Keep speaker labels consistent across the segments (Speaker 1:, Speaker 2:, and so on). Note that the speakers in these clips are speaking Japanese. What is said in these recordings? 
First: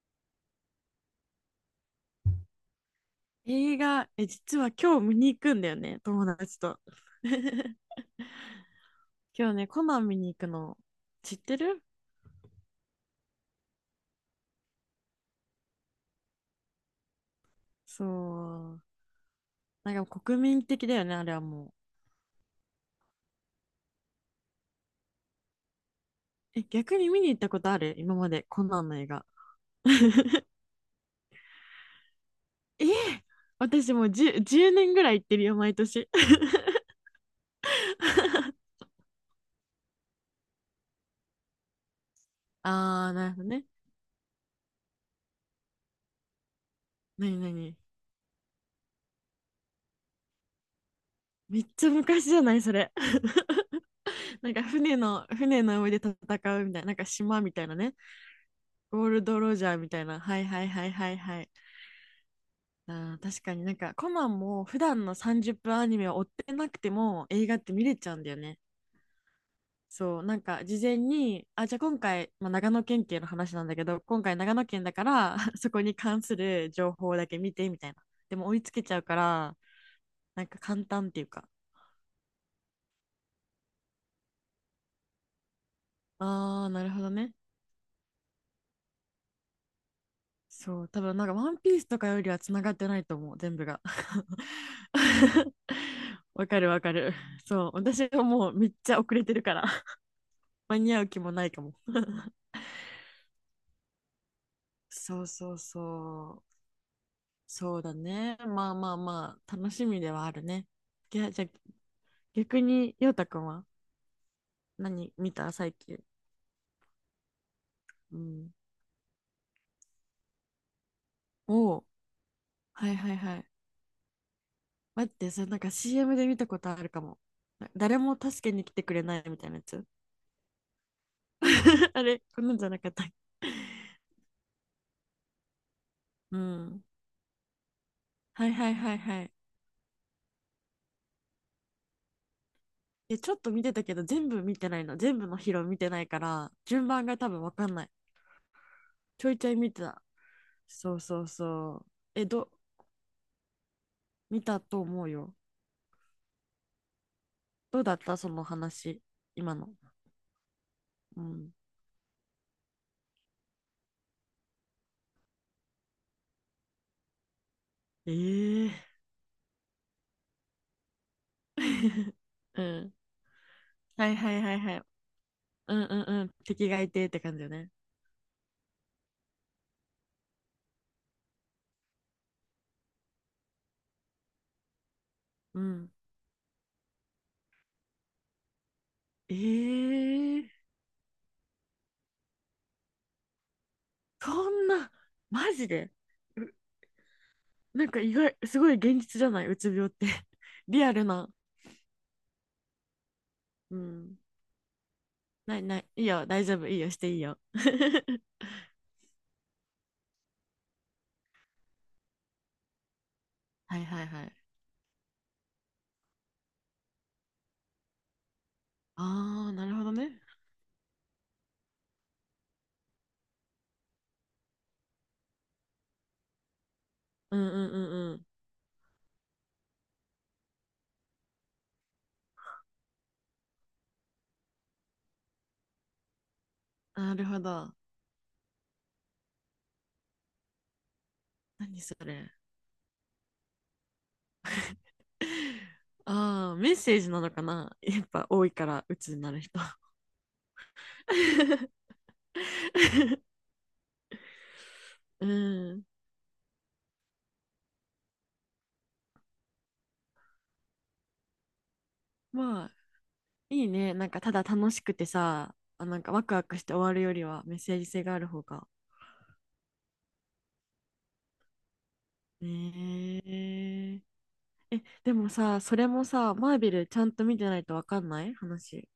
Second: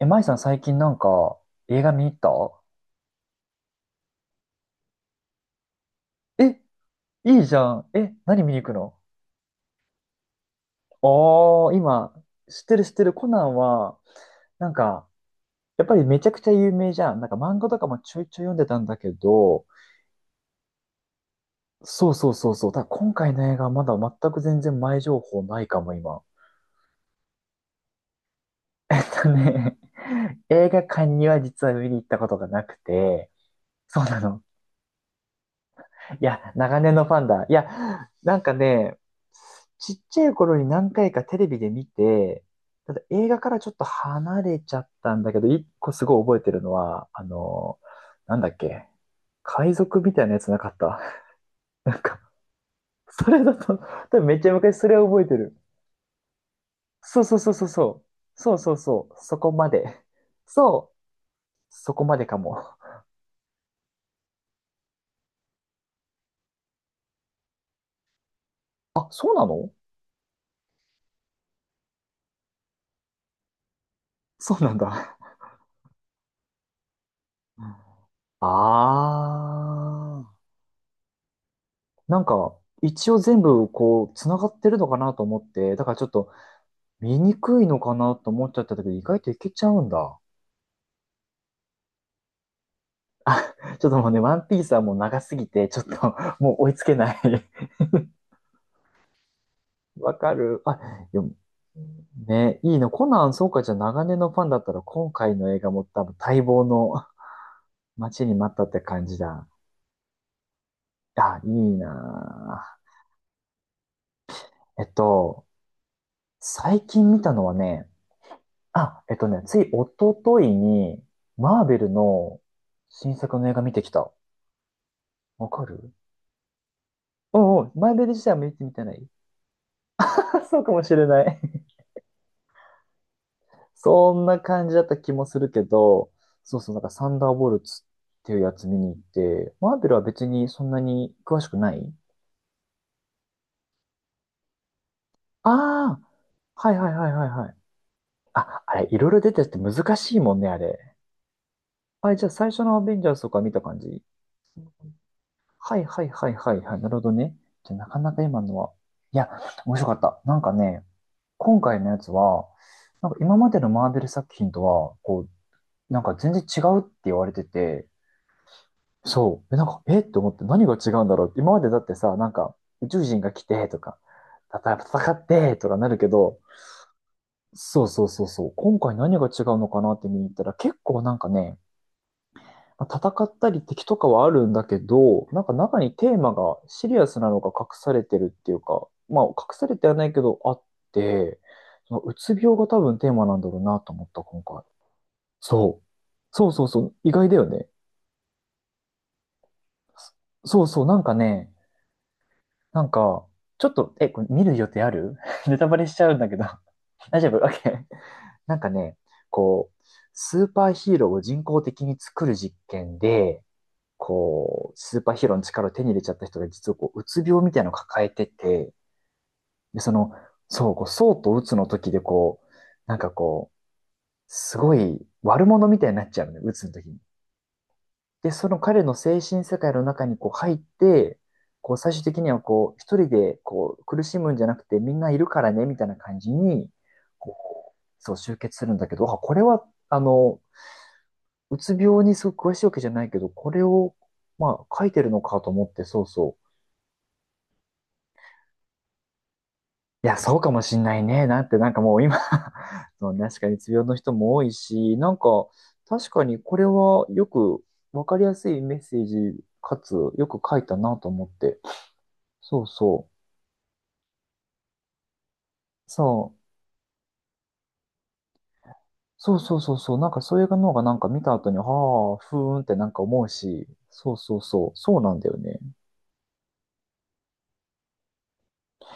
Speaker 1: え、舞さん最近なんか映画見に行った？
Speaker 2: 映画、実は今日見に行くんだよね、友達
Speaker 1: え、
Speaker 2: と。
Speaker 1: いいじゃん。え、何見に行くの？
Speaker 2: 今日ね、コナン見に行くの。
Speaker 1: ああ
Speaker 2: 知って
Speaker 1: ー、
Speaker 2: る？
Speaker 1: 今、知ってる知ってる。コナンは、なんか、やっぱりめちゃくちゃ有名じゃん。なんか漫画とかも
Speaker 2: そ
Speaker 1: ちょいちょい読んでた
Speaker 2: う。
Speaker 1: んだけど、
Speaker 2: なんか国民的だよね、あれはもう。
Speaker 1: そうそうそうそう。ただ今回の映画はまだ全く全然前情報ないかも、今。
Speaker 2: 逆に見に行ったことある？今まで、コナン の
Speaker 1: えっ
Speaker 2: 映画。
Speaker 1: とね、映画館には実は見に行ったことがなく
Speaker 2: えー
Speaker 1: て、
Speaker 2: 私
Speaker 1: そ
Speaker 2: も
Speaker 1: う
Speaker 2: う
Speaker 1: な
Speaker 2: 10,
Speaker 1: の。
Speaker 2: 年ぐらい行ってるよ、毎年。
Speaker 1: いや、長年のファンだ。いや、なんか ね、ちっちゃい頃に何回かテレビで見て、ただ
Speaker 2: あー、な
Speaker 1: 映
Speaker 2: るほ
Speaker 1: 画
Speaker 2: ど
Speaker 1: から
Speaker 2: ね。
Speaker 1: ちょっと離れちゃったんだけど、一個すごい覚えてるのは、あ
Speaker 2: なになに？
Speaker 1: の、なんだっけ、海賊みたいなやつなかった？
Speaker 2: めっち ゃ
Speaker 1: なんか、
Speaker 2: 昔じゃない、それ。
Speaker 1: それだと、多分め っ
Speaker 2: な
Speaker 1: ち
Speaker 2: ん
Speaker 1: ゃ
Speaker 2: か
Speaker 1: 昔そ
Speaker 2: 船
Speaker 1: れを覚え
Speaker 2: の、
Speaker 1: てる。
Speaker 2: 船の上で戦うみたいな、なんか
Speaker 1: そうそう
Speaker 2: 島
Speaker 1: そ
Speaker 2: み
Speaker 1: う
Speaker 2: た
Speaker 1: そ
Speaker 2: い
Speaker 1: う
Speaker 2: なね。
Speaker 1: そう。そうそう
Speaker 2: ゴ
Speaker 1: そ
Speaker 2: ー
Speaker 1: う。
Speaker 2: ル
Speaker 1: そ
Speaker 2: ド
Speaker 1: こ
Speaker 2: ロジ
Speaker 1: ま
Speaker 2: ャーみた
Speaker 1: で。
Speaker 2: いな。はいはいは
Speaker 1: そ
Speaker 2: い
Speaker 1: う。
Speaker 2: はいはい。
Speaker 1: そこまでかも。
Speaker 2: あー確かになんかコナンも普段の30分アニメを追ってなくても映画って見れちゃうんだよね。
Speaker 1: あ、そうなの？
Speaker 2: そうなんか事前にじゃあ今回、まあ、長野県警の話なんだけど今回長
Speaker 1: そう
Speaker 2: 野
Speaker 1: なん
Speaker 2: 県だか
Speaker 1: だ。
Speaker 2: ら そこに関する情報だけ見てみたいな。で
Speaker 1: あ
Speaker 2: も追いつけちゃうから、
Speaker 1: あ。
Speaker 2: なんか簡単っていうか。
Speaker 1: なんか、一応全部こう、繋がってるのかなと思って、だからちょっと
Speaker 2: ああ、なるほど
Speaker 1: 見
Speaker 2: ね。
Speaker 1: にくいのかなと思っちゃったけど、意外といけちゃうんだ。
Speaker 2: そう、多分なんかワンピースとかよりはつながってないと思う、全部が。
Speaker 1: ちょっともうね、ワンピースはもう長すぎ て、ちょっと
Speaker 2: わ
Speaker 1: も
Speaker 2: か
Speaker 1: う追
Speaker 2: る
Speaker 1: い
Speaker 2: わ
Speaker 1: つ
Speaker 2: か
Speaker 1: けな
Speaker 2: る。
Speaker 1: い
Speaker 2: そう、 私はもうめっちゃ遅れてるから、
Speaker 1: わかる。
Speaker 2: 間
Speaker 1: あ、
Speaker 2: に合う気
Speaker 1: でも、
Speaker 2: もないかも。
Speaker 1: ね、いいの。コナン、そうか、じゃあ長年のファンだったら、今
Speaker 2: そう
Speaker 1: 回
Speaker 2: そ
Speaker 1: の
Speaker 2: う
Speaker 1: 映画も多分待
Speaker 2: そう。
Speaker 1: 望の、
Speaker 2: そうだ
Speaker 1: 待ちに
Speaker 2: ね。
Speaker 1: 待ったっ
Speaker 2: まあ
Speaker 1: て
Speaker 2: まあ
Speaker 1: 感じ
Speaker 2: ま
Speaker 1: だ。
Speaker 2: あ、楽しみではあるね。いや、
Speaker 1: あ、
Speaker 2: じゃ
Speaker 1: い
Speaker 2: あ
Speaker 1: いな
Speaker 2: 逆
Speaker 1: ぁ。
Speaker 2: に、ようたくんは
Speaker 1: えっ
Speaker 2: 何見
Speaker 1: と、
Speaker 2: た最近？
Speaker 1: 最近見たのはね、
Speaker 2: うん。
Speaker 1: あ、つい一昨日に、マー
Speaker 2: お
Speaker 1: ベ
Speaker 2: お、
Speaker 1: ルの
Speaker 2: はいは
Speaker 1: 新
Speaker 2: いは
Speaker 1: 作
Speaker 2: い。
Speaker 1: の映画見てきた。
Speaker 2: 待って、それ
Speaker 1: わ
Speaker 2: なん
Speaker 1: か
Speaker 2: か
Speaker 1: る。
Speaker 2: CM で見たことあるかも。
Speaker 1: うんうん、マー
Speaker 2: 誰
Speaker 1: ベル
Speaker 2: も
Speaker 1: 自体は
Speaker 2: 助
Speaker 1: 見
Speaker 2: けに
Speaker 1: て
Speaker 2: 来
Speaker 1: み
Speaker 2: て
Speaker 1: てな
Speaker 2: くれ
Speaker 1: い。
Speaker 2: ないみたいなやつ。
Speaker 1: そうかもしれない。
Speaker 2: あれ、こんなんじゃなかったっけ。
Speaker 1: そ んな感じだった気もするけど、
Speaker 2: う
Speaker 1: そうそう、なん
Speaker 2: ん。
Speaker 1: かサンダーボルツっていう
Speaker 2: は
Speaker 1: や
Speaker 2: い
Speaker 1: つ
Speaker 2: はい
Speaker 1: 見に
Speaker 2: はい
Speaker 1: 行っ
Speaker 2: はい。
Speaker 1: て、マーベルは別にそんなに詳しくない。
Speaker 2: ちょっと見てたけど、全部見てないの。全部のヒロ見て
Speaker 1: ああ
Speaker 2: な
Speaker 1: ー、
Speaker 2: いから、
Speaker 1: はい
Speaker 2: 順
Speaker 1: はい
Speaker 2: 番
Speaker 1: はい
Speaker 2: が
Speaker 1: は
Speaker 2: 多
Speaker 1: い
Speaker 2: 分
Speaker 1: は
Speaker 2: わ
Speaker 1: い。
Speaker 2: かんない。
Speaker 1: あ、あれ、いろいろ
Speaker 2: ちょ
Speaker 1: 出
Speaker 2: いち
Speaker 1: て
Speaker 2: ょい
Speaker 1: て
Speaker 2: 見て
Speaker 1: 難
Speaker 2: た。
Speaker 1: しいもんね、あれ。
Speaker 2: そうそうそう。
Speaker 1: あれ、じゃあ最初のアベンジャーズとか見た感じ？
Speaker 2: 見たと思うよ。
Speaker 1: はいはいはいはいはい。なるほどね。じゃあ
Speaker 2: どう
Speaker 1: な
Speaker 2: だっ
Speaker 1: かな
Speaker 2: た
Speaker 1: か
Speaker 2: そ
Speaker 1: 今
Speaker 2: の
Speaker 1: のは。
Speaker 2: 話、
Speaker 1: いや、
Speaker 2: 今の？
Speaker 1: 面白かった。なんかね、
Speaker 2: うん。
Speaker 1: 今回のやつは、なんか今までのマーベル作品とは、なんか全然違うって言われてて、
Speaker 2: えー、
Speaker 1: そう。え、なんか、えって思って何が違うんだろうって。今までだって さ、なんか
Speaker 2: う
Speaker 1: 宇
Speaker 2: ん。
Speaker 1: 宙人が来てとか、
Speaker 2: はいはいはいは
Speaker 1: 戦
Speaker 2: い。
Speaker 1: 戦ってと
Speaker 2: う
Speaker 1: か
Speaker 2: ん
Speaker 1: な
Speaker 2: う
Speaker 1: る
Speaker 2: ん
Speaker 1: け
Speaker 2: うん。
Speaker 1: ど、
Speaker 2: 敵がいてって感じよね。
Speaker 1: そうそうそうそう。今回何が違うのかなって見に行ったら結構なんかね、まあ戦ったり敵とかはあるんだけど、なんか
Speaker 2: う
Speaker 1: 中
Speaker 2: ん。
Speaker 1: にテーマがシリアスなのが隠されてるっていうか、まあ
Speaker 2: え
Speaker 1: 隠されてはないけど
Speaker 2: ー、
Speaker 1: あって、そのうつ病が多分テーマなんだろうなと思った、今
Speaker 2: そ
Speaker 1: 回。
Speaker 2: んな、マジ
Speaker 1: そう。
Speaker 2: で？う
Speaker 1: そうそうそう。意外だよね。
Speaker 2: なんか意外、すごい現実じゃないうつ病って。
Speaker 1: そうそ
Speaker 2: リ
Speaker 1: う。
Speaker 2: ア
Speaker 1: なん
Speaker 2: ル
Speaker 1: か
Speaker 2: な。
Speaker 1: ね、なんか、ちょっ
Speaker 2: う
Speaker 1: と、え、
Speaker 2: ん。
Speaker 1: これ見る予定ある？
Speaker 2: な
Speaker 1: ネ
Speaker 2: い
Speaker 1: タバ
Speaker 2: ない。
Speaker 1: レしち
Speaker 2: いい
Speaker 1: ゃうん
Speaker 2: よ、
Speaker 1: だけど。
Speaker 2: 大丈夫。いいよ、して い
Speaker 1: 大
Speaker 2: い
Speaker 1: 丈
Speaker 2: よ。
Speaker 1: 夫？ OK。なんかね、こう、スーパーヒーローを人工的に作る実験で、
Speaker 2: はいはいはい。
Speaker 1: こう、スーパーヒーローの力を手に入れちゃった人が実はこう、うつ病みたいなのを抱えてて、
Speaker 2: ああ、なる
Speaker 1: で、
Speaker 2: ほど
Speaker 1: そ
Speaker 2: ね。
Speaker 1: の、そう、こう、そうとうつの時でこう、なんかこう、すごい悪者みたいになっちゃうのね、うつの時に。
Speaker 2: うんうんうんうん。
Speaker 1: で、その彼の精神世界の中にこう入って、こう最終的にはこう、一人でこう苦しむんじゃなくてみんないるからね、みたいな感じに、
Speaker 2: なるほど。
Speaker 1: こう、そう集結するんだけど、あ、これは、あの、うつ
Speaker 2: 何そ
Speaker 1: 病にす
Speaker 2: れ？
Speaker 1: ごく詳しいわけじゃないけど、これを、まあ、書いてるのかと思 って、そうそう。
Speaker 2: ああ、メッセージなのかな？ やっぱ多いから、鬱になる人。
Speaker 1: いや、そうかもしんないね。なんてなんか もう今、 そう、ね、確かにうつ病の人も多いし、なん
Speaker 2: う
Speaker 1: か
Speaker 2: ん。
Speaker 1: 確かにこれはよくわかりやすいメッセージかつよく書いたなと思って。そ
Speaker 2: ま
Speaker 1: う
Speaker 2: あ、
Speaker 1: そう。
Speaker 2: いいね。なんか、ただ楽しくてさ、あ、なんかワ
Speaker 1: そ
Speaker 2: ク
Speaker 1: う。
Speaker 2: ワクして終わるよりはメッセージ性がある方が。
Speaker 1: そうそうそうそう。なんかそういうの方がなんか見た後に、はあ、ふーんってなんか
Speaker 2: ね
Speaker 1: 思うし。
Speaker 2: え。
Speaker 1: そうそうそう。そう
Speaker 2: で
Speaker 1: なんだ
Speaker 2: も
Speaker 1: よ
Speaker 2: さ、
Speaker 1: ね。
Speaker 2: それもさ、マーベルちゃんと見てないとわかんない話。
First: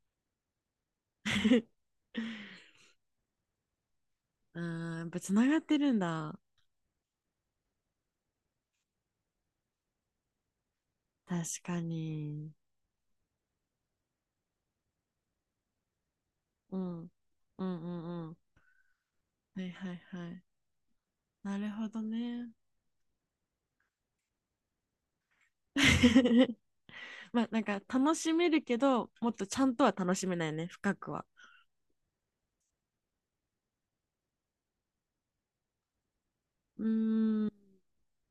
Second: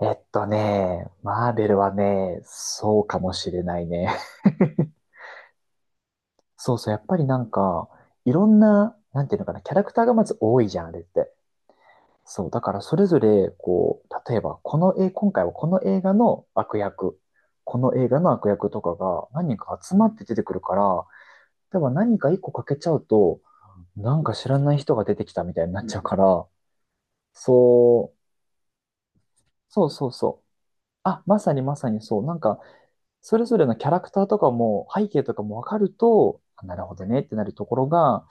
Speaker 1: マーベル はね、そうかもしれないね。
Speaker 2: うん、やっぱつながってるんだ。
Speaker 1: そうそう、やっぱりなんか、いろんな、なんていうのかな、キャラクターがまず多いじゃん、あれって。
Speaker 2: 確か
Speaker 1: そう、
Speaker 2: に。
Speaker 1: だからそれぞれ、こう、例えば、この絵、今回はこの映画の悪
Speaker 2: うん。うん
Speaker 1: 役、
Speaker 2: う
Speaker 1: この
Speaker 2: ん
Speaker 1: 映画の
Speaker 2: うん。
Speaker 1: 悪役とかが何人
Speaker 2: はい
Speaker 1: か
Speaker 2: は
Speaker 1: 集
Speaker 2: い
Speaker 1: まって
Speaker 2: は
Speaker 1: 出
Speaker 2: い。
Speaker 1: てくるから、
Speaker 2: なる
Speaker 1: 例え
Speaker 2: ほ
Speaker 1: ば
Speaker 2: ど
Speaker 1: 何か一
Speaker 2: ね。
Speaker 1: 個欠けちゃうと、なんか知らない人が出てきたみたいになっちゃうから、
Speaker 2: まあなんか
Speaker 1: そ
Speaker 2: 楽
Speaker 1: う、
Speaker 2: しめるけど、もっとちゃんと
Speaker 1: そう
Speaker 2: は
Speaker 1: そう
Speaker 2: 楽しめ
Speaker 1: そう。
Speaker 2: ないね、深く
Speaker 1: あ、
Speaker 2: は。
Speaker 1: まさにまさにそう。なんか、それぞれのキャラクターとかも、背景とかもわかると、あな
Speaker 2: う
Speaker 1: る
Speaker 2: ー
Speaker 1: ほどねってな
Speaker 2: ん。
Speaker 1: るところが、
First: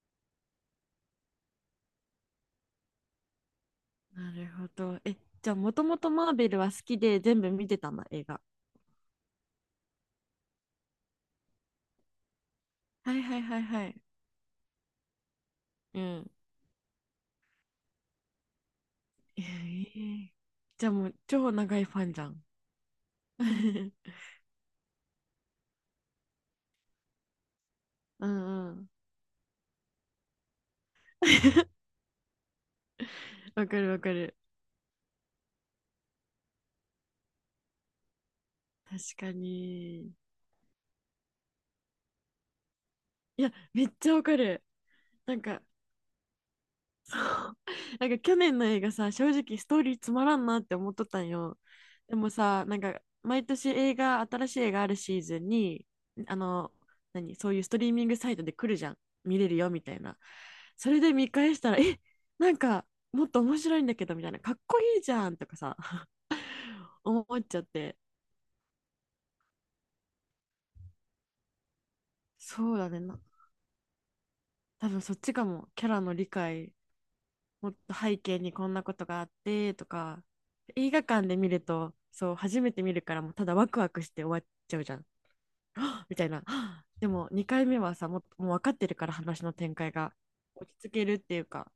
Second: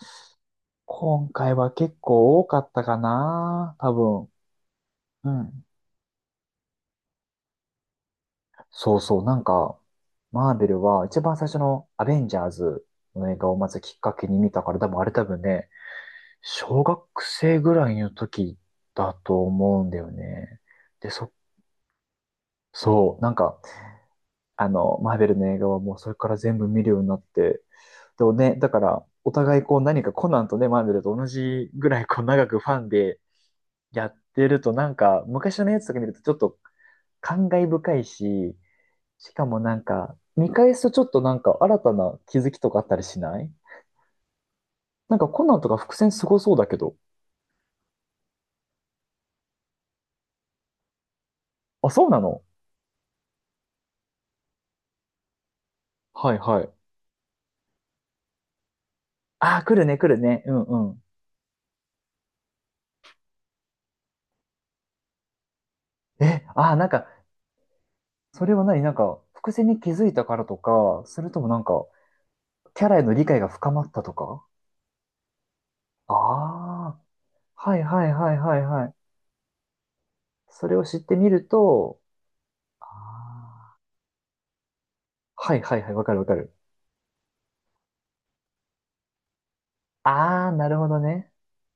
Speaker 1: 今回は結構多かったかな、多分。
Speaker 2: なるほど。
Speaker 1: う
Speaker 2: じゃあ
Speaker 1: ん。
Speaker 2: もともとマーベルは好きで全部見てたんだ、映画。
Speaker 1: そうそう、なんか、マーベルは一番最初のアベンジャーズ
Speaker 2: はい
Speaker 1: の
Speaker 2: は
Speaker 1: 映
Speaker 2: い
Speaker 1: 画
Speaker 2: は
Speaker 1: を
Speaker 2: い
Speaker 1: まず
Speaker 2: は
Speaker 1: き
Speaker 2: い。
Speaker 1: っかけに見たから、多分あれ多分ね、
Speaker 2: うん。
Speaker 1: 小学生ぐらいの時だ
Speaker 2: え
Speaker 1: と思うんだよ
Speaker 2: ー
Speaker 1: ね。
Speaker 2: じゃあも
Speaker 1: で、
Speaker 2: う
Speaker 1: そ、
Speaker 2: 超長いファンじゃん。
Speaker 1: そう、なんか、あの、マーベルの映画はもうそれから全部見るようになって、で
Speaker 2: う
Speaker 1: もね、
Speaker 2: ん
Speaker 1: だ
Speaker 2: う
Speaker 1: か
Speaker 2: ん。
Speaker 1: ら、お互いこう何かコナンとね、マーベルと同じ ぐらいこう長くファンで
Speaker 2: わかるわ
Speaker 1: や
Speaker 2: か
Speaker 1: っ
Speaker 2: る。
Speaker 1: てると、なんか、昔のやつとか見るとちょっと感慨深いし、
Speaker 2: 確
Speaker 1: し
Speaker 2: か
Speaker 1: かもなん
Speaker 2: に。
Speaker 1: か、見返すとちょっとなんか新たな気づきとかあったりしな
Speaker 2: い
Speaker 1: い？
Speaker 2: やめっちゃわかる。
Speaker 1: なんか
Speaker 2: なん
Speaker 1: コナン
Speaker 2: か
Speaker 1: とか伏線すごそうだけど。
Speaker 2: なんか去年の映画さ、正直ストーリーつまらんなって思っとったんよ。
Speaker 1: あ、そう
Speaker 2: で
Speaker 1: な
Speaker 2: も
Speaker 1: の？
Speaker 2: さ、なんか毎年映画、新しい映画あるシーズンに、
Speaker 1: は
Speaker 2: あ
Speaker 1: いは
Speaker 2: の、
Speaker 1: い。
Speaker 2: 何、そういうストリーミングサイトで来るじゃん。見れる
Speaker 1: ああ、
Speaker 2: よ
Speaker 1: 来
Speaker 2: み
Speaker 1: る
Speaker 2: た
Speaker 1: ね
Speaker 2: い
Speaker 1: 来
Speaker 2: な。
Speaker 1: るね。うん
Speaker 2: そ
Speaker 1: う
Speaker 2: れ
Speaker 1: ん。
Speaker 2: で見返したら、なんかもっと面白いんだけどみたいな、かっこいいじゃんとかさ、
Speaker 1: え、ああ、なん か、
Speaker 2: 思っちゃって。
Speaker 1: それは何なんか、伏線に気づいたからとか、それともなんか、
Speaker 2: そう
Speaker 1: キ
Speaker 2: だ
Speaker 1: ャラ
Speaker 2: ね
Speaker 1: への
Speaker 2: な。
Speaker 1: 理解が深まったとか？
Speaker 2: 多分そっちかも。キャラ
Speaker 1: あ
Speaker 2: の理解、
Speaker 1: あ、
Speaker 2: もっ
Speaker 1: はい
Speaker 2: と
Speaker 1: はい
Speaker 2: 背
Speaker 1: はい
Speaker 2: 景に
Speaker 1: はい
Speaker 2: こんな
Speaker 1: はい。
Speaker 2: ことがあってとか。
Speaker 1: それを
Speaker 2: 映
Speaker 1: 知っ
Speaker 2: 画
Speaker 1: て
Speaker 2: 館
Speaker 1: み
Speaker 2: で
Speaker 1: る
Speaker 2: 見ると
Speaker 1: と、
Speaker 2: そう、初めて
Speaker 1: あ
Speaker 2: 見るからもうただワ
Speaker 1: あ、
Speaker 2: クワクして終わっちゃうじゃん。
Speaker 1: はいはいはい、わ か
Speaker 2: み
Speaker 1: るわ
Speaker 2: たい
Speaker 1: か
Speaker 2: な。
Speaker 1: る。
Speaker 2: でも2回目はさ、もう分かってるから話の展開が
Speaker 1: ああ、な
Speaker 2: 落
Speaker 1: るほ
Speaker 2: ち着
Speaker 1: ど
Speaker 2: けるっ
Speaker 1: ね。
Speaker 2: ていうか。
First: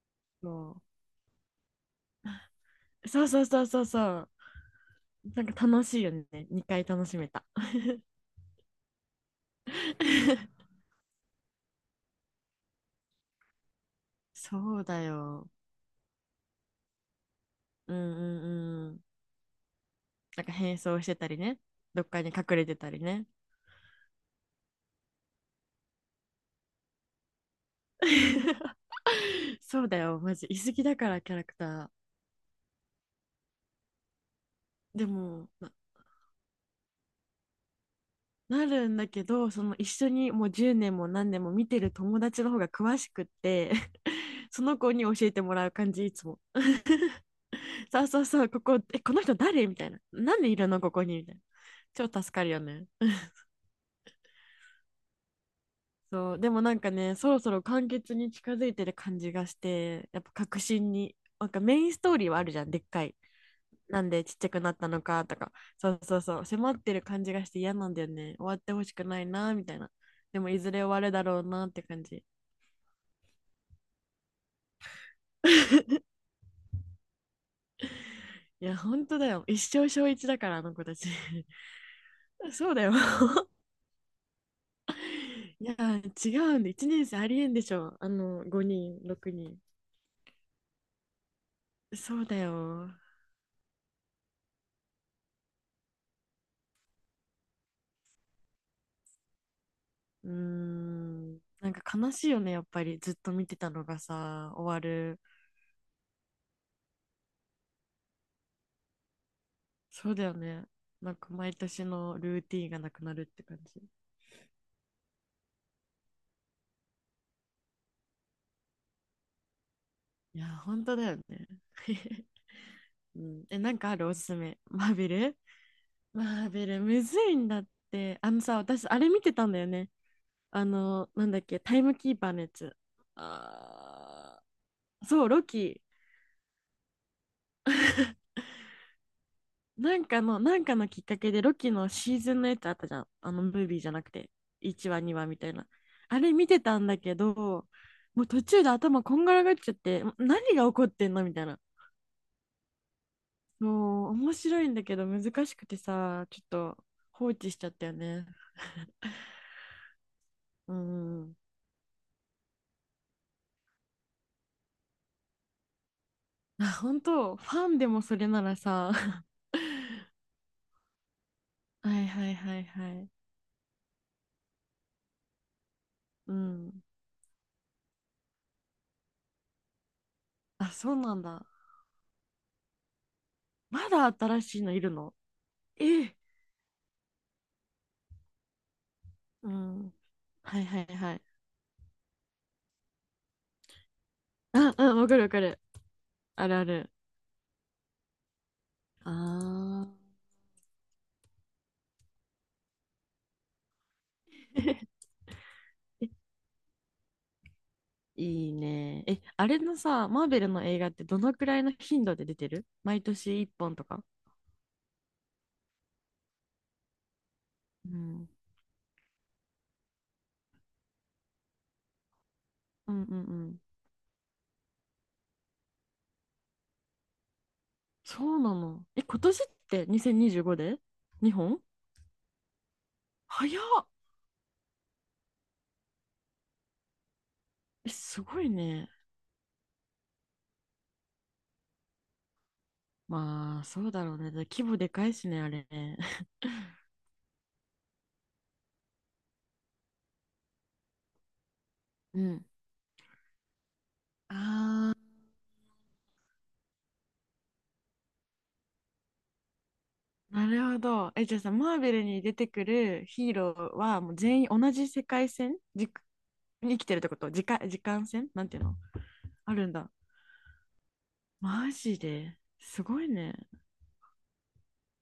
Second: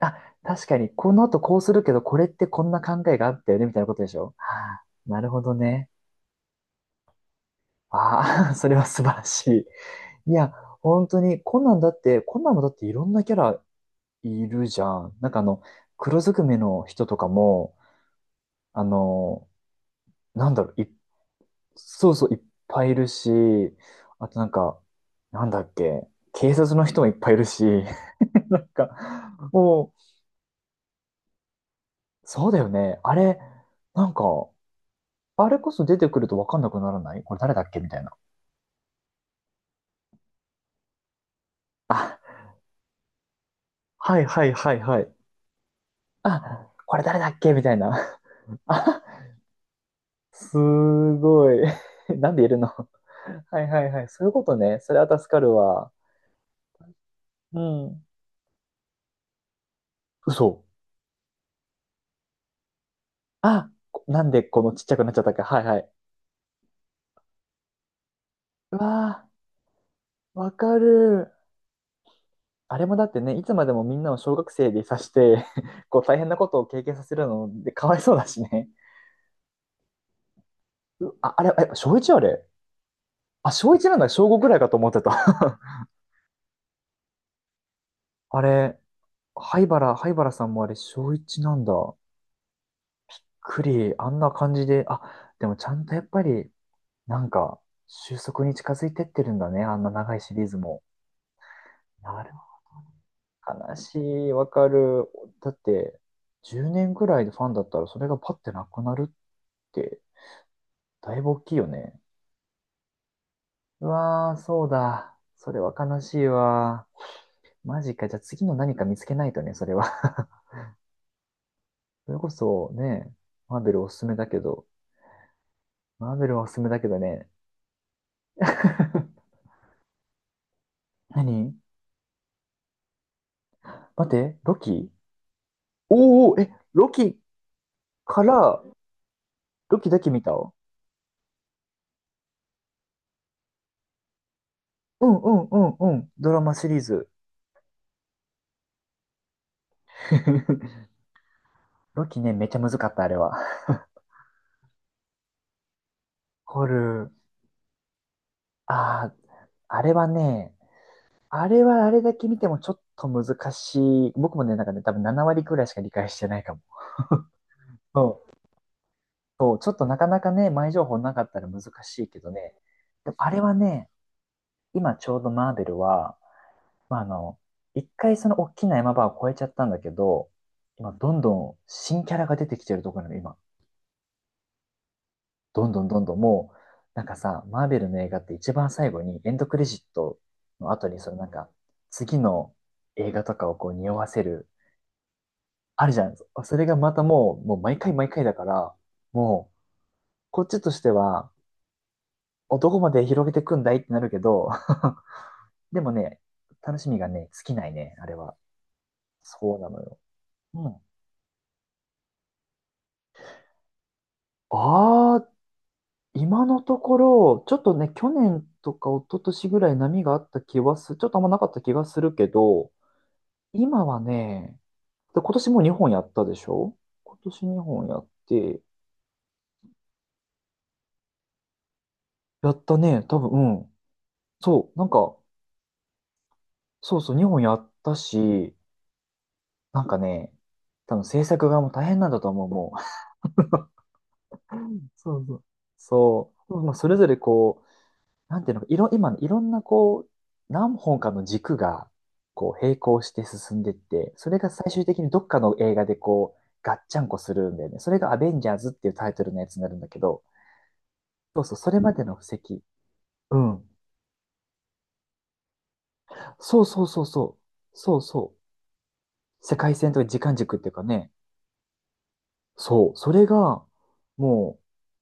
Speaker 1: あ、
Speaker 2: そ
Speaker 1: 確かに、この後こうするけど、これってこんな
Speaker 2: う
Speaker 1: 考え
Speaker 2: そ
Speaker 1: が
Speaker 2: う
Speaker 1: あ
Speaker 2: そ
Speaker 1: っ
Speaker 2: う
Speaker 1: たよ
Speaker 2: そう
Speaker 1: ね、みた
Speaker 2: そ
Speaker 1: い
Speaker 2: う
Speaker 1: なことでし
Speaker 2: そう。
Speaker 1: ょ？はあ、なるほ
Speaker 2: なん
Speaker 1: ど
Speaker 2: か楽
Speaker 1: ね。
Speaker 2: しいよね、2回楽しめた。
Speaker 1: ああ、それは素晴らし い。いや、本当に、コナンだって、コナンもだっていろんなキャラいる
Speaker 2: そ
Speaker 1: じ
Speaker 2: う
Speaker 1: ゃ
Speaker 2: だ
Speaker 1: ん。なんかあ
Speaker 2: よ。
Speaker 1: の、黒ずくめの人とかも、
Speaker 2: うんうん
Speaker 1: あ
Speaker 2: うん。
Speaker 1: の、
Speaker 2: なん
Speaker 1: な
Speaker 2: か
Speaker 1: んだろ
Speaker 2: 変
Speaker 1: う、い、
Speaker 2: 装してたりね。どっ
Speaker 1: そう
Speaker 2: か
Speaker 1: そ
Speaker 2: に
Speaker 1: う、いっ
Speaker 2: 隠れて
Speaker 1: ぱ
Speaker 2: た
Speaker 1: いい
Speaker 2: り
Speaker 1: る
Speaker 2: ね。
Speaker 1: し、あとなんか、なんだっけ、警察の人もいっぱいいるし、なん か、
Speaker 2: そう
Speaker 1: も
Speaker 2: だ
Speaker 1: う、
Speaker 2: よ、マジ居すぎだから、キャラクタ
Speaker 1: そうだよね。あれ、なんか、
Speaker 2: ーでも。
Speaker 1: あれこそ出てくると分かんなくならない？これ誰だっけみたいな。
Speaker 2: なるんだけど、その一緒にもう10年も何年も見てる
Speaker 1: あ、
Speaker 2: 友達の方が詳しくって
Speaker 1: はいは い
Speaker 2: そ
Speaker 1: は
Speaker 2: の
Speaker 1: い
Speaker 2: 子
Speaker 1: は
Speaker 2: に教
Speaker 1: い。
Speaker 2: えてもらう感じ、いつも。
Speaker 1: あ、これ誰だっけみたい
Speaker 2: そう
Speaker 1: な。
Speaker 2: そうそう、ここ、
Speaker 1: あ、
Speaker 2: この人誰みたいな。なんでい
Speaker 1: す
Speaker 2: るのここに、みたいな。
Speaker 1: ごい。
Speaker 2: 超
Speaker 1: な
Speaker 2: 助
Speaker 1: ん
Speaker 2: か
Speaker 1: でい
Speaker 2: る
Speaker 1: る
Speaker 2: よ
Speaker 1: の？
Speaker 2: ね。
Speaker 1: はいはいはい。そういうことね。それは助かるわ。
Speaker 2: そう、でもなんかね、そろそ
Speaker 1: う
Speaker 2: ろ完
Speaker 1: ん。
Speaker 2: 結に近づいてる感じがして、やっぱ
Speaker 1: 嘘。
Speaker 2: 確信に、なんかメインストーリーはあるじゃん、でっかい。
Speaker 1: あ、
Speaker 2: なん
Speaker 1: な
Speaker 2: で
Speaker 1: ん
Speaker 2: ちっ
Speaker 1: で
Speaker 2: ちゃく
Speaker 1: こ
Speaker 2: な
Speaker 1: の
Speaker 2: っ
Speaker 1: ちっ
Speaker 2: た
Speaker 1: ちゃ
Speaker 2: の
Speaker 1: くなっちゃっ
Speaker 2: か
Speaker 1: たっ
Speaker 2: と
Speaker 1: け？
Speaker 2: か、
Speaker 1: はいは
Speaker 2: そ
Speaker 1: い。
Speaker 2: うそうそう、迫ってる感じがして嫌なんだよね。終わって
Speaker 1: う
Speaker 2: ほしくない
Speaker 1: わ
Speaker 2: な、みたいな。
Speaker 1: ー、
Speaker 2: でも
Speaker 1: わ
Speaker 2: いず
Speaker 1: か
Speaker 2: れ終わるだ
Speaker 1: る。
Speaker 2: ろうなって感じ。
Speaker 1: あれもだってね、いつまでもみんなを小学生でいさして こう大変なことを経験させるのでかわいそうだし
Speaker 2: い
Speaker 1: ね。
Speaker 2: や、本当だよ。一生小一だから、あの子たち
Speaker 1: うあ、あれ、え、小1あれ？
Speaker 2: そうだよ
Speaker 1: あ、小1なんだ。小5くらいかと思ってた。
Speaker 2: いや、違うんで、1年生ありえんでしょ。あ
Speaker 1: あ
Speaker 2: の、
Speaker 1: れ、
Speaker 2: 5人、6人。
Speaker 1: 灰原、灰原さんもあれ、小一なんだ。
Speaker 2: そうだよ。
Speaker 1: クリ、あんな感じで、あ、でもちゃんとやっぱり、なんか、収束に近づいてってるんだね、あんな長い
Speaker 2: うー
Speaker 1: シリーズも。
Speaker 2: ん。なんか悲
Speaker 1: な
Speaker 2: しい
Speaker 1: る
Speaker 2: よね、やっぱり。ずっと見
Speaker 1: ほ
Speaker 2: て
Speaker 1: ど。
Speaker 2: た
Speaker 1: 悲
Speaker 2: の
Speaker 1: し
Speaker 2: が
Speaker 1: い、わ
Speaker 2: さ、終
Speaker 1: か
Speaker 2: わ
Speaker 1: る。
Speaker 2: る。
Speaker 1: だって、10年ぐらいでファンだったら、それがパッてなくなるって、
Speaker 2: そうだよね。なん
Speaker 1: だい
Speaker 2: か
Speaker 1: ぶ大き
Speaker 2: 毎
Speaker 1: いよ
Speaker 2: 年
Speaker 1: ね。
Speaker 2: のルーティンがなくなるって感じ。
Speaker 1: うわー、そうだ。それは悲しいわ。マジか。じゃあ次の何か見つけないとね、それは。
Speaker 2: いや、本当だよね。
Speaker 1: それ こそね、
Speaker 2: うん、
Speaker 1: マー
Speaker 2: な
Speaker 1: ベ
Speaker 2: ん
Speaker 1: ルお
Speaker 2: かあ
Speaker 1: すす
Speaker 2: るお
Speaker 1: め
Speaker 2: す
Speaker 1: だ
Speaker 2: す
Speaker 1: け
Speaker 2: め？
Speaker 1: ど、
Speaker 2: マーベル
Speaker 1: マーベルはお
Speaker 2: マー
Speaker 1: すす
Speaker 2: ベ
Speaker 1: めだ
Speaker 2: ル、
Speaker 1: けど
Speaker 2: むず
Speaker 1: ね、
Speaker 2: いんだって。あのさ、私、あ れ見てたんだよね。あの、なんだっ
Speaker 1: 何
Speaker 2: け、タイムキーパーのやつ。
Speaker 1: 待って、
Speaker 2: あ
Speaker 1: ロキ。
Speaker 2: ーそう、ロキ。
Speaker 1: おーおー、え、ロキから、ロキ
Speaker 2: な
Speaker 1: だ
Speaker 2: ん
Speaker 1: け見
Speaker 2: か
Speaker 1: た。
Speaker 2: の、
Speaker 1: う
Speaker 2: なんかのきっかけで、ロキのシーズンのやつあったじゃん。あの、ムービーじゃなくて。1話、
Speaker 1: んう
Speaker 2: 2話みた
Speaker 1: ん
Speaker 2: い
Speaker 1: う
Speaker 2: な。
Speaker 1: んうん。
Speaker 2: あ
Speaker 1: ド
Speaker 2: れ
Speaker 1: ラ
Speaker 2: 見
Speaker 1: マ
Speaker 2: て
Speaker 1: シリ
Speaker 2: た
Speaker 1: ー
Speaker 2: んだ
Speaker 1: ズ。
Speaker 2: けど、もう途中で頭こんがらがっちゃって、何が起こ ってんのみたいな。
Speaker 1: ロキね、めっちゃむずかった、あれは。
Speaker 2: もう、面白いんだけど難しくてさ、ちょっ
Speaker 1: ホ
Speaker 2: と
Speaker 1: ル、
Speaker 2: 放置しちゃったよね。
Speaker 1: あー、あれはね、
Speaker 2: うん。
Speaker 1: あれはあれだけ見てもちょっと難しい。僕もね、なんかね、多分7割くらいしか理解してないかも。
Speaker 2: あ、本当？ファンでもそ
Speaker 1: そ
Speaker 2: れ
Speaker 1: う。
Speaker 2: ならさ。
Speaker 1: そう、ちょっとなかなかね、前情報なかったら難し
Speaker 2: はい
Speaker 1: いけ
Speaker 2: は
Speaker 1: ど
Speaker 2: い
Speaker 1: ね。
Speaker 2: はいはい。
Speaker 1: でもあれはね、今ちょうどマーベルは、
Speaker 2: うん。
Speaker 1: まあ、一回その大きな山場を越えちゃったんだけど、
Speaker 2: あ、そ
Speaker 1: 今
Speaker 2: う
Speaker 1: ど
Speaker 2: な
Speaker 1: ん
Speaker 2: ん
Speaker 1: ど
Speaker 2: だ。
Speaker 1: ん新キャラが出てきてるところなの、今。
Speaker 2: まだ新しいのいるの？
Speaker 1: どんどんど
Speaker 2: え
Speaker 1: んど
Speaker 2: え。
Speaker 1: んもう、なんかさ、マーベルの映画って一番最後にエンド
Speaker 2: う
Speaker 1: クレジッ
Speaker 2: ん。
Speaker 1: ト
Speaker 2: はい
Speaker 1: の
Speaker 2: はい
Speaker 1: 後にそ
Speaker 2: は
Speaker 1: の
Speaker 2: い。
Speaker 1: 次の映画とかをこう匂わせる、
Speaker 2: あ、うん、わかるわかる。
Speaker 1: あるじゃん。
Speaker 2: ある
Speaker 1: そ
Speaker 2: あ
Speaker 1: れが
Speaker 2: る。
Speaker 1: またもう、もう毎回毎回だから、
Speaker 2: あ
Speaker 1: もう、
Speaker 2: あ。
Speaker 1: こっちとしては、おどこまで広げてくんだいってなるけど、でもね、楽しみがね、尽きないね、あれは。
Speaker 2: いいね。あ
Speaker 1: そう
Speaker 2: れ
Speaker 1: な
Speaker 2: の
Speaker 1: のよ。
Speaker 2: さ、マーベルの
Speaker 1: う
Speaker 2: 映
Speaker 1: ん。
Speaker 2: 画ってどのくらいの頻度で出てる？毎年1本とか？
Speaker 1: あ、今のところ、ちょっとね、
Speaker 2: う
Speaker 1: 去
Speaker 2: ん。
Speaker 1: 年とか一昨年ぐらい波があった気はす、ちょっとあんまなかった気がするけど、
Speaker 2: うんうんうん。
Speaker 1: 今はね、で今年も2本やったでしょ。今年2本やっ
Speaker 2: そうな
Speaker 1: て、
Speaker 2: の？今年って2025で？ 2 本？
Speaker 1: やったね、多分、
Speaker 2: 早
Speaker 1: うん。
Speaker 2: っ。
Speaker 1: そう、なんか、そうそう、2本やった
Speaker 2: すごい
Speaker 1: し、
Speaker 2: ね。
Speaker 1: なんかね、多分制作側も大変なんだと思う、もう。
Speaker 2: まあ、そうだろうね。だから規模で かい
Speaker 1: そう
Speaker 2: し
Speaker 1: そ
Speaker 2: ね、
Speaker 1: う。
Speaker 2: あれね。
Speaker 1: そう。まあ、それぞれこ、なんていうのか、いろ、今のいろんなこう、何本かの軸が、
Speaker 2: うん。
Speaker 1: こ う、並行して進んでって、それが最終
Speaker 2: あ
Speaker 1: 的
Speaker 2: あ。
Speaker 1: にどっかの映画でこう、ガッチャンコするんだよね。それがアベンジャーズっていうタイトルのやつになるんだけど、
Speaker 2: なるほど。じゃ
Speaker 1: そ
Speaker 2: あ
Speaker 1: う
Speaker 2: さ、
Speaker 1: そう、そ
Speaker 2: マー
Speaker 1: れま
Speaker 2: ベル
Speaker 1: での
Speaker 2: に
Speaker 1: 布
Speaker 2: 出
Speaker 1: 石。
Speaker 2: てくるヒー
Speaker 1: う
Speaker 2: ロ
Speaker 1: ん。
Speaker 2: ーはもう全員同じ世界線
Speaker 1: そう
Speaker 2: に生
Speaker 1: そ
Speaker 2: き
Speaker 1: う
Speaker 2: てる
Speaker 1: そ
Speaker 2: っ
Speaker 1: う
Speaker 2: てこと？
Speaker 1: そ
Speaker 2: 時間、
Speaker 1: う。
Speaker 2: 時
Speaker 1: そう
Speaker 2: 間線
Speaker 1: そ
Speaker 2: なんていうの？
Speaker 1: う、
Speaker 2: あ
Speaker 1: 世
Speaker 2: るん
Speaker 1: 界
Speaker 2: だ。
Speaker 1: 線とか時間軸っていうかね。
Speaker 2: マジです
Speaker 1: そう。
Speaker 2: ごい
Speaker 1: それ
Speaker 2: ね。
Speaker 1: が、も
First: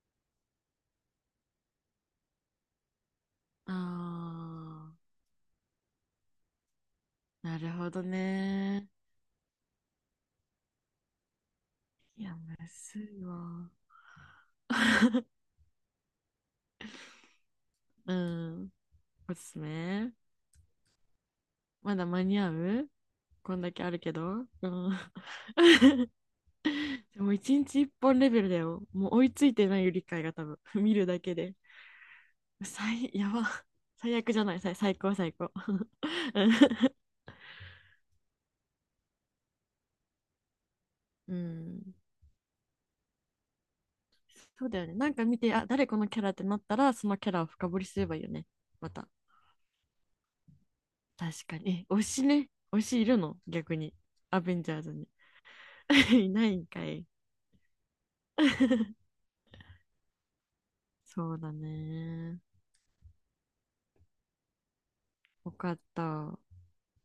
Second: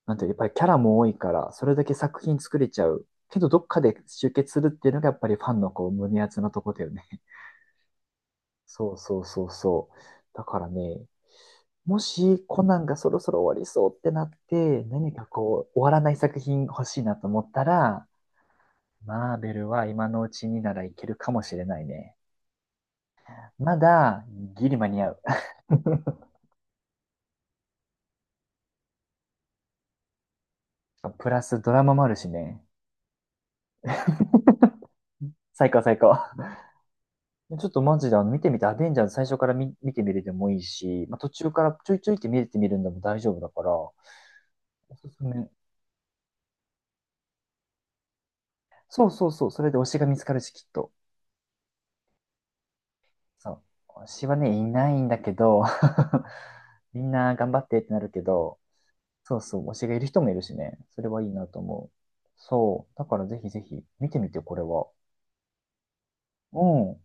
Speaker 1: う、なんていうの、やっぱりキャラも多いから、それだけ作品作れちゃう。けど、どっか
Speaker 2: あ
Speaker 1: で集結するっていうのが、やっぱりファンのこう、胸熱なとこだよね。
Speaker 2: ー、なるほどね。
Speaker 1: そうそうそうそう。だからね、も
Speaker 2: いや、
Speaker 1: し
Speaker 2: む
Speaker 1: コナンが
Speaker 2: ず
Speaker 1: そろ
Speaker 2: い
Speaker 1: そろ終わり
Speaker 2: わ。
Speaker 1: そうってなって、何かこう、終わらない作品欲しいなと思ったら、
Speaker 2: うん。お
Speaker 1: マー
Speaker 2: す
Speaker 1: ベ
Speaker 2: す
Speaker 1: ルは今
Speaker 2: め？
Speaker 1: のうちにならいけるかもしれない
Speaker 2: まだ
Speaker 1: ね。
Speaker 2: 間に合う？こんだ
Speaker 1: ま
Speaker 2: けあるけ
Speaker 1: だ、
Speaker 2: ど。うん。
Speaker 1: ギリ間に合う。
Speaker 2: でも一日一本レベルだよ。もう追いついてないよ、理解が多分。見るだ
Speaker 1: プ
Speaker 2: け
Speaker 1: ラ
Speaker 2: で。
Speaker 1: スドラマもあるしね。
Speaker 2: やば。最悪じゃない、最高、最高。う
Speaker 1: 最高最高。ちょっとマジであの見てみて、アベンジャーズ最初から見、見てみるでもいいし、まあ、途中から
Speaker 2: ん。
Speaker 1: ちょいちょ いって見れてみるんでも大丈夫だから、お
Speaker 2: そうだよね。な
Speaker 1: す
Speaker 2: んか
Speaker 1: す
Speaker 2: 見
Speaker 1: め。
Speaker 2: て、あ、誰このキャラってなったら、そのキャラを深掘りすればいいよね。ま
Speaker 1: そ
Speaker 2: た。
Speaker 1: うそうそう、それで推しが見つかるし、きっと。
Speaker 2: 確かに。推しね。推しいるの？
Speaker 1: そ
Speaker 2: 逆に。
Speaker 1: う。推しは
Speaker 2: アベ
Speaker 1: ね、い
Speaker 2: ンジャー
Speaker 1: な
Speaker 2: ズ
Speaker 1: い
Speaker 2: に。
Speaker 1: んだけど、
Speaker 2: いないんか
Speaker 1: み
Speaker 2: い。
Speaker 1: んな頑張ってってなるけど、そうそう、推しがいる人もいるしね。それはいい
Speaker 2: そう
Speaker 1: な
Speaker 2: だ
Speaker 1: と思う。
Speaker 2: ね。
Speaker 1: そう。だからぜひぜひ見てみて、これは。
Speaker 2: よかった。
Speaker 1: うん。